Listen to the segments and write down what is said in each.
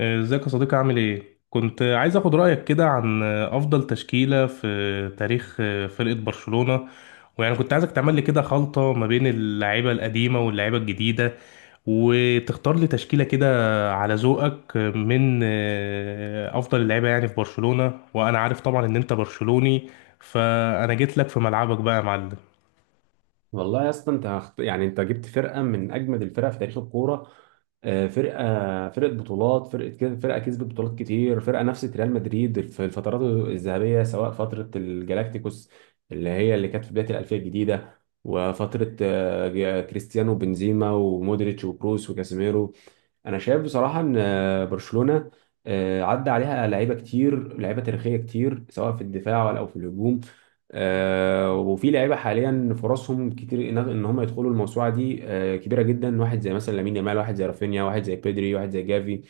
ازيك يا صديقي؟ عامل ايه؟ كنت عايز اخد رأيك كده عن افضل تشكيلة في تاريخ فرقة برشلونة، ويعني كنت عايزك تعمل لي كده خلطة ما بين اللعيبة القديمة واللعيبة الجديدة، وتختار لي تشكيلة كده على ذوقك من افضل اللعيبة يعني في برشلونة. وانا عارف طبعا ان انت برشلوني، فانا جيت لك في ملعبك بقى يا معلم. والله يا اسطى انت هخت... يعني انت جبت فرقه من اجمد الفرق في تاريخ الكوره. فرقه بطولات، فرقه كده، فرقه كسبت بطولات كتير، فرقه نفست ريال مدريد في الفترات الذهبيه، سواء فتره الجلاكتيكوس اللي هي اللي كانت في بدايه الالفيه الجديده، وفتره كريستيانو، بنزيما، ومودريتش، وكروس، وكاسيميرو. انا شايف بصراحه ان برشلونه عدى عليها لعيبه كتير، لعيبه تاريخيه كتير، سواء في الدفاع ولا او في الهجوم. وفي لعيبه حاليا فرصهم كتير إن هم يدخلوا الموسوعه دي كبيره جدا، واحد زي مثلا لامين يامال، واحد زي رافينيا، واحد زي بيدري، واحد زي جافي.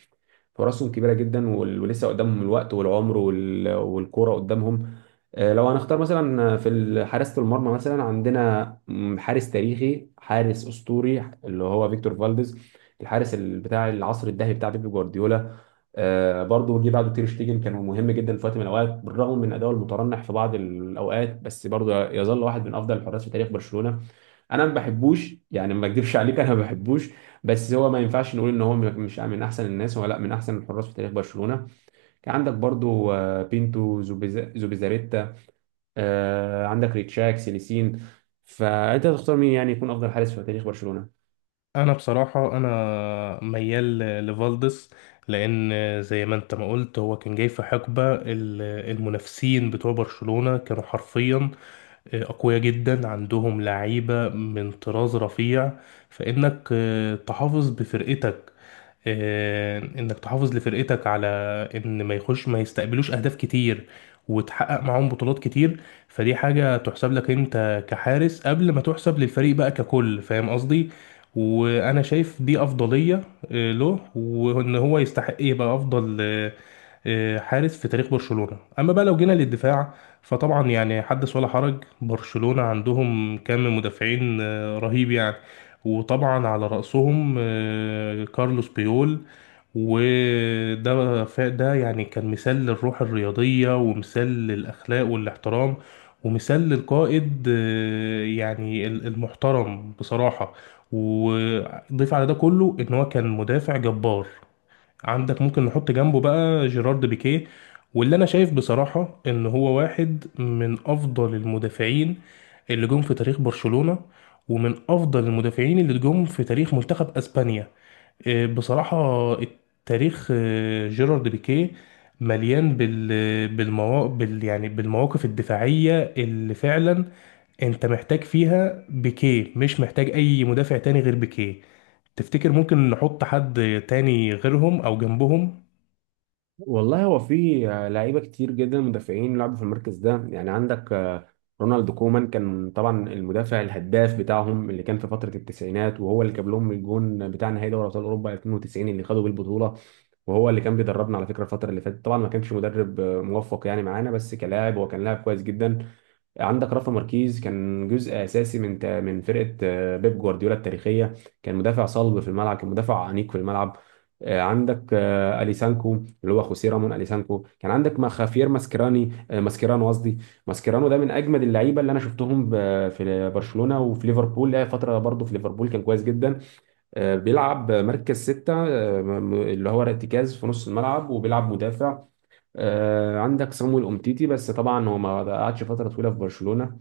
فرصهم كبيره جدا، ولسه قدامهم الوقت والعمر، والكوره قدامهم. لو هنختار مثلا في حراسه المرمى، مثلا عندنا حارس تاريخي، حارس اسطوري، اللي هو فيكتور فالديز، الحارس بتاع العصر الذهبي بتاع بيب جوارديولا. برضه جه بعده تير شتيجن، كان مهم جدا في وقت من الاوقات، بالرغم من اداؤه المترنح في بعض الاوقات، بس برضه يظل واحد من افضل الحراس في تاريخ برشلونه. انا ما بحبوش، يعني ما اكذبش عليك انا ما بحبوش، بس هو ما ينفعش نقول ان هو مش من احسن الناس، هو لا من احسن الحراس في تاريخ برشلونه. كان عندك برضو بينتو، زوبيزاريتا، عندك ريتشاك سيليسين. فانت تختار مين يعني يكون افضل حارس في تاريخ برشلونه؟ انا بصراحه انا ميال لفالدس، لان زي ما انت ما قلت هو كان جاي في حقبه المنافسين بتوع برشلونه كانوا حرفيا اقوياء جدا، عندهم لعيبه من طراز رفيع. فانك تحافظ بفرقتك، انك تحافظ لفرقتك على ان ما يستقبلوش اهداف كتير، وتحقق معاهم بطولات كتير. فدي حاجة تحسب لك انت كحارس قبل ما تحسب للفريق بقى ككل، فاهم قصدي؟ وانا شايف دي افضلية له، وان هو يستحق يبقى افضل حارس في تاريخ برشلونة. اما بقى لو جينا للدفاع، فطبعا يعني حدث ولا حرج، برشلونة عندهم كم مدافعين رهيب يعني. وطبعا على رأسهم كارلوس بيول، وده ده يعني كان مثال للروح الرياضية، ومثال للأخلاق والاحترام، ومثال للقائد يعني المحترم بصراحة. وضيف على ده كله إن هو كان مدافع جبار. عندك ممكن نحط جنبه بقى جيرارد بيكيه، واللي انا شايف بصراحة ان هو واحد من افضل المدافعين اللي جم في تاريخ برشلونة، ومن افضل المدافعين اللي جم في تاريخ منتخب اسبانيا. إيه، بصراحة التاريخ جيرارد بيكيه مليان بال بالموا... بال يعني بالمواقف الدفاعية اللي فعلا انت محتاج فيها بيكيه، مش محتاج اي مدافع تاني غير بيكيه. تفتكر ممكن نحط حد تاني غيرهم او جنبهم؟ والله هو في لعيبه كتير جدا مدافعين لعبوا في المركز ده، يعني عندك رونالد كومان، كان طبعا المدافع الهداف بتاعهم، اللي كان في فتره التسعينات، وهو اللي جاب لهم الجون بتاع نهائي دوري ابطال اوروبا 92 اللي خدوا بيه البطوله. وهو اللي كان بيدربنا على فكره الفتره اللي فاتت، طبعا ما كانش مدرب موفق يعني معانا، بس كلاعب هو كان لاعب كويس جدا. عندك رافا ماركيز، كان جزء اساسي من من فرقه بيب جوارديولا التاريخيه، كان مدافع صلب في الملعب، كان مدافع انيق في الملعب. عندك اليسانكو، اللي هو خوسيه رامون اليسانكو. كان عندك ما خافير ماسكراني آه، ماسكيرانو قصدي. ماسكيرانو ده من اجمد اللعيبه اللي انا شفتهم في برشلونه، وفي ليفربول لها فتره برضه، في ليفربول كان كويس جدا. بيلعب مركز ستة اللي هو ارتكاز في نص الملعب، وبيلعب مدافع. عندك صامويل أومتيتي، بس طبعا هو ما قعدش فترة طويلة في برشلونة.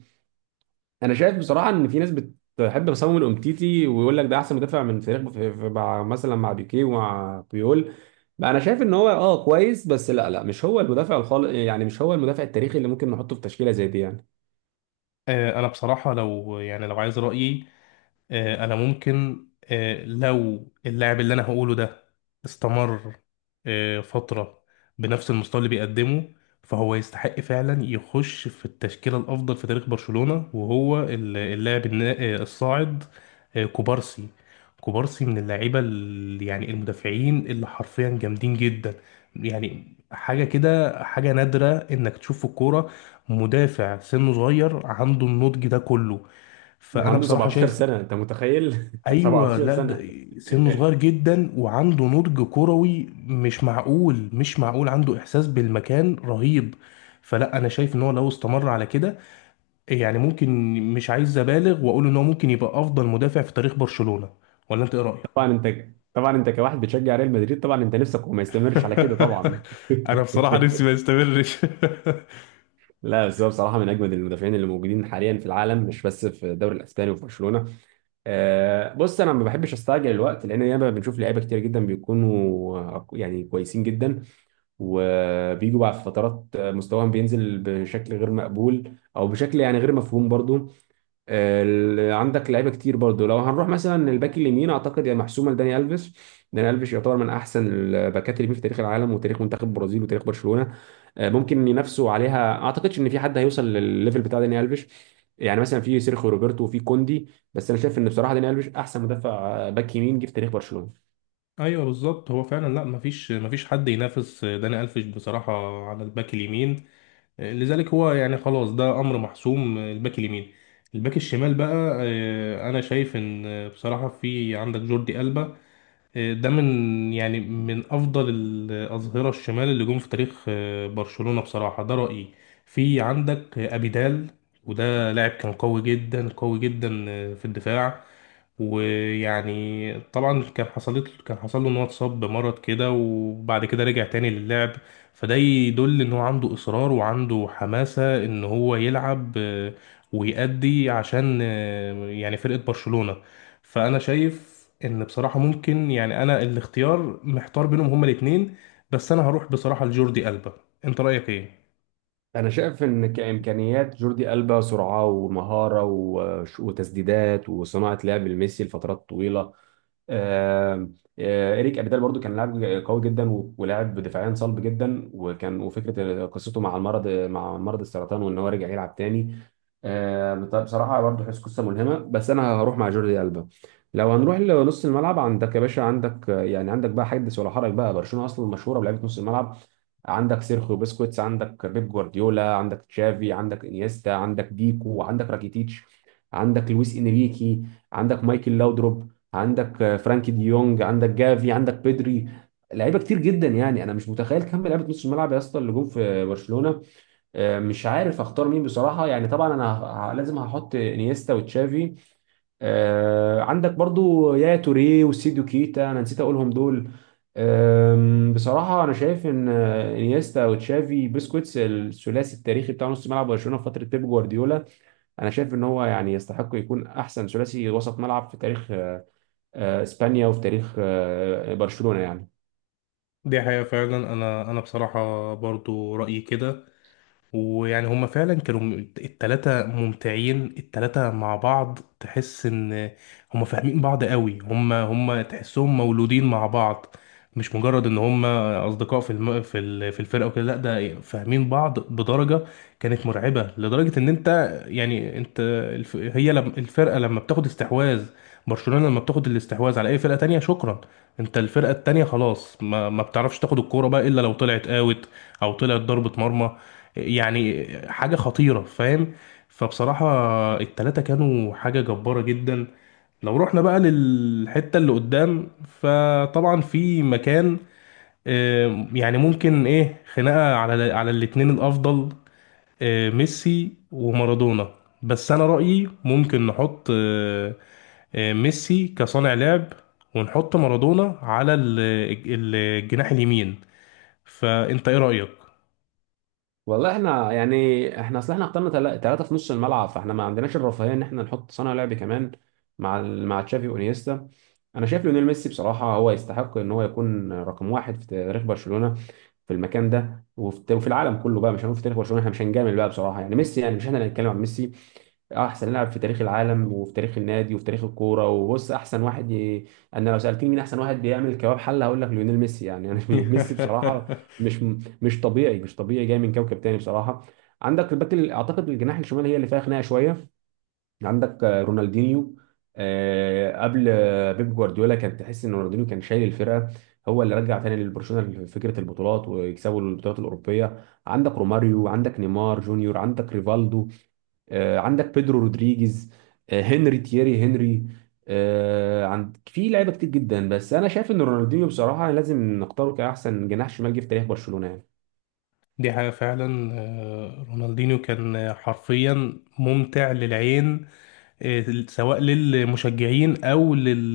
انا شايف بصراحه ان في ناس بتحب بسام الامتيتي ويقول لك ده احسن مدافع من فريق مع مثلا مع بيكيه ومع بيول. بقى انا شايف ان هو اه كويس، بس لا، مش هو المدافع الخالق يعني، مش هو المدافع التاريخي اللي ممكن نحطه في تشكيله زي دي يعني. آه، انا بصراحة لو يعني لو عايز رأيي، انا ممكن، لو اللاعب اللي انا هقوله ده استمر فترة بنفس المستوى اللي بيقدمه، فهو يستحق فعلا يخش في التشكيلة الأفضل في تاريخ برشلونة. وهو ال- اللاعب النا- آه، الصاعد، كوبارسي. كوبارسي من اللعيبة يعني المدافعين اللي حرفيا جامدين جدا، يعني حاجة كده، حاجة نادرة إنك تشوف في الكورة مدافع سنه صغير عنده النضج ده كله. فانا عنده بصراحه 17 شايف، سنه، انت متخيل؟ ايوه، 17 لا ده سنه. سنه صغير جدا وعنده نضج كروي مش معقول، مش معقول، عنده احساس بالمكان رهيب. فلا انا شايف ان هو لو استمر على كده، يعني ممكن، مش عايز ابالغ واقول ان هو ممكن يبقى افضل مدافع في تاريخ برشلونة. ولا انت ايه رايك؟ طبعا انت، طبعا انت كواحد بتشجع ريال مدريد طبعا انت نفسك وما يستمرش على كده طبعا. انا بصراحة نفسي ما يستمرش. لا بس هو بصراحه من اجمد المدافعين اللي موجودين حاليا في العالم، مش بس في الدوري الاسباني وفي برشلونه. بص انا ما بحبش استعجل الوقت، لان ياما بنشوف لعيبه كتير جدا بيكونوا يعني كويسين جدا، وبيجوا بعد فترات مستواهم بينزل بشكل غير مقبول، او بشكل يعني غير مفهوم برضو. عندك لعيبه كتير برضو. لو هنروح مثلا الباك اليمين، اعتقد يا محسومه لداني الفيش. داني الفيش يعتبر من احسن الباكات اليمين في تاريخ العالم، وتاريخ منتخب البرازيل، وتاريخ برشلونه. ممكن ينافسوا عليها، اعتقدش ان في حد هيوصل للليفل بتاع داني الفيش، يعني مثلا في سيرخيو روبرتو وفي كوندي، بس انا شايف ان بصراحه داني الفيش احسن مدافع باك يمين جه في تاريخ برشلونه. ايوه بالظبط، هو فعلا لا، مفيش حد ينافس داني الفيش بصراحة على الباك اليمين. لذلك هو يعني خلاص ده امر محسوم، الباك اليمين. الباك الشمال بقى، آه، انا شايف ان بصراحه في عندك جوردي ألبا. ده من يعني من افضل الاظهره الشمال اللي جم في تاريخ برشلونه بصراحه، ده رايي. في عندك ابيدال، وده لاعب كان قوي جدا، قوي جدا، في الدفاع. ويعني طبعا كان حصل له ان هو اتصاب بمرض كده، وبعد كده رجع تاني للعب. فده يدل ان هو عنده اصرار وعنده حماسة ان هو يلعب، ويأدي عشان يعني فرقة برشلونة. فانا شايف ان بصراحه ممكن، يعني انا الاختيار محتار بينهم هما الاثنين، بس انا هروح بصراحه لجوردي ألبا. انت رايك ايه؟ انا شايف ان كامكانيات جوردي البا، سرعه ومهاره وتسديدات وصناعه لعب لميسي لفترات طويله. آه، إريك أبيدال برضو كان لاعب قوي جدا، ولاعب دفاعيا صلب جدا، وكان وفكرة قصته مع المرض، مع مرض السرطان، وإن هو رجع يلعب تاني. طب بصراحة برضو حس قصة ملهمة، بس أنا هروح مع جوردي ألبا. لو هنروح لنص الملعب، عندك يا باشا عندك يعني عندك بقى حدث ولا حرج بقى، برشلونة أصلا مشهورة بلعيبة نص الملعب. عندك سيرخيو بسكوتس، عندك بيب جوارديولا، عندك تشافي، عندك انيستا، عندك بيكو، عندك راكيتيتش، عندك لويس انريكي، عندك مايكل لاودروب، عندك فرانكي ديونج، عندك جافي، عندك بيدري. لعيبه كتير جدا، يعني انا مش متخيل كم لعيبه نص الملعب يا اسطى اللي جم في برشلونه. مش عارف اختار مين بصراحه، يعني طبعا انا لازم هحط انيستا وتشافي. عندك برضو يا توريه وسيديو كيتا، انا نسيت اقولهم دول. بصراحة أنا شايف إن إنيستا وتشافي بيسكوتس، الثلاثي التاريخي بتاع نص ملعب برشلونة في فترة بيب جوارديولا. أنا شايف إن هو يعني يستحق يكون أحسن ثلاثي وسط ملعب في تاريخ إسبانيا وفي تاريخ برشلونة يعني. دي حقيقه فعلا. انا بصراحه برضو رايي كده. ويعني هما فعلا كانوا التلاتة ممتعين، التلاتة مع بعض تحس ان هما فاهمين بعض قوي. هما تحسهم مولودين مع بعض، مش مجرد ان هما اصدقاء في الم... في ال... في الفرقة وكده. لا ده فاهمين بعض بدرجة كانت مرعبة، لدرجة ان انت يعني انت الف... هي لم... الفرقة لما بتاخد استحواذ، برشلونة لما بتاخد الاستحواذ على اي فرقة تانية، شكرا، انت الفرقة التانية خلاص ما بتعرفش تاخد الكورة بقى الا لو طلعت اوت، او طلعت ضربة مرمى. يعني حاجة خطيرة، فاهم؟ فبصراحة التلاتة كانوا حاجة جبارة جدا. لو رحنا بقى للحتة اللي قدام، فطبعا في مكان، يعني ممكن ايه خناقة على على الاتنين الأفضل، ميسي ومارادونا. بس أنا رأيي ممكن نحط ميسي كصانع لعب، ونحط مارادونا على الجناح اليمين. فأنت ايه رأيك؟ والله احنا يعني احنا اصل احنا اخترنا ثلاثة في نص الملعب، فاحنا ما عندناش الرفاهية ان احنا نحط صانع لعب كمان مع مع تشافي وانيستا. انا شايف ليونيل ميسي بصراحة هو يستحق ان هو يكون رقم واحد في تاريخ برشلونة في المكان ده، وفي العالم كله بقى. مش هنقول في تاريخ برشلونه، احنا مش هنجامل بقى بصراحه يعني، ميسي يعني مش احنا اللي هنتكلم عن ميسي، احسن لاعب في تاريخ العالم وفي تاريخ النادي وفي تاريخ الكوره. وبص، احسن واحد انا لو سالتني مين احسن واحد بيعمل كباب حله هقول لك ليونيل ميسي، يعني انا ميسي بصراحه. مش مش طبيعي، مش طبيعي، جاي من كوكب تاني بصراحه. عندك اعتقد الجناح الشمال هي اللي فيها خناقه شويه. عندك رونالدينيو، قبل بيب جوارديولا كان تحس ان رونالدينيو كان شايل الفرقه، هو اللي رجع تاني للبرشلونه فكره البطولات، ويكسبوا البطولات الاوروبيه. عندك روماريو، عندك نيمار جونيور، عندك ريفالدو، عندك بيدرو رودريجيز، تييري هنري، عند في لعيبه كتير جدا، بس انا شايف ان رونالدينيو بصراحه لازم نختاره كاحسن جناح شمال جه في تاريخ برشلونه يعني. دي حاجة فعلا. آه، رونالدينيو كان حرفيا ممتع للعين، سواء للمشجعين او لل...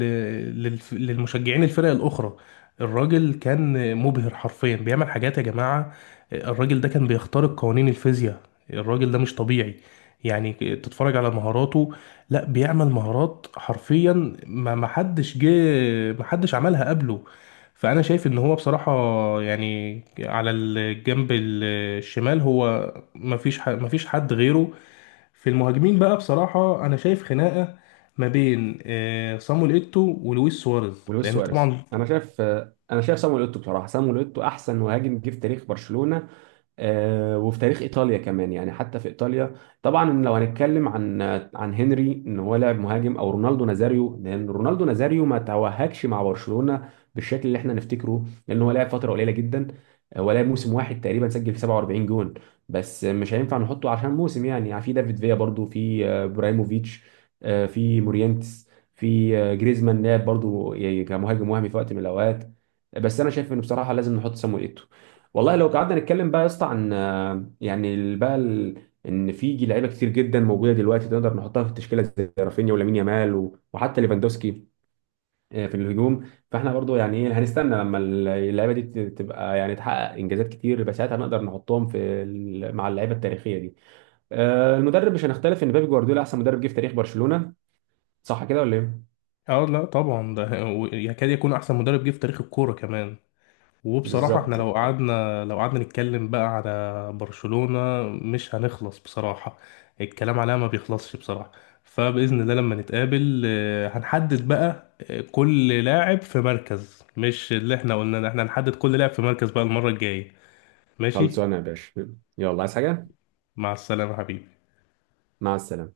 للف- للمشجعين الفرق الاخرى. الراجل كان مبهر حرفيا، بيعمل حاجات يا جماعة. الراجل ده كان بيخترق قوانين الفيزياء، الراجل ده مش طبيعي. يعني تتفرج على مهاراته، لا بيعمل مهارات حرفيا، ما حدش عملها قبله. فانا شايف ان هو بصراحة، يعني على الجنب الشمال هو ما فيش حد غيره. في المهاجمين بقى بصراحة أنا شايف خناقة ما بين صامويل إيتو ولويس سواريز، ولويس لأن سواريز، طبعا انا شايف انا شايف صامويل اوتو بصراحه، صامويل اوتو احسن مهاجم جه في تاريخ برشلونه، وفي تاريخ ايطاليا كمان، يعني حتى في ايطاليا. طبعا لو هنتكلم عن هنري ان هو لاعب مهاجم، او رونالدو نازاريو، لان رونالدو نازاريو ما توهجش مع برشلونة بالشكل اللي احنا نفتكره، لان هو لعب فترة قليلة جدا، هو لعب موسم واحد تقريبا، سجل في 47 جون. بس مش هينفع نحطه عشان موسم يعني، يعني في دافيد فيا برضو، في ابراهيموفيتش، في مورينتس، في جريزمان لعب برضو يعني كمهاجم وهمي في وقت من الاوقات. بس انا شايف انه بصراحة لازم نحط سامويل. والله لو قعدنا نتكلم بقى يا اسطى عن يعني ان في لعيبه كتير جدا موجوده دلوقتي تقدر نحطها في التشكيله، زي رافينيا ولامين يامال وحتى ليفاندوسكي في الهجوم. فاحنا برضو يعني ايه، هنستنى لما اللعيبه دي تبقى يعني تحقق انجازات كتير، يبقى ساعتها نقدر نحطهم في ال... مع اللعيبه التاريخيه دي. المدرب مش هنختلف ان بيب جوارديولا احسن مدرب جه في تاريخ برشلونه. صح كده ولا ايه؟ اه لا طبعا ده يكاد يكون أحسن مدرب جه في تاريخ الكورة كمان. وبصراحة احنا بالظبط. لو قعدنا نتكلم بقى على برشلونة مش هنخلص بصراحة، الكلام عليها ما بيخلصش بصراحة. فبإذن الله لما نتقابل، هنحدد بقى كل لاعب في مركز. مش اللي احنا قلنا، احنا هنحدد كل لاعب في مركز بقى المرة الجاية. ماشي، خلصانه يا باشا، يلا عايز حاجه؟ مع السلامة حبيبي. مع السلامه.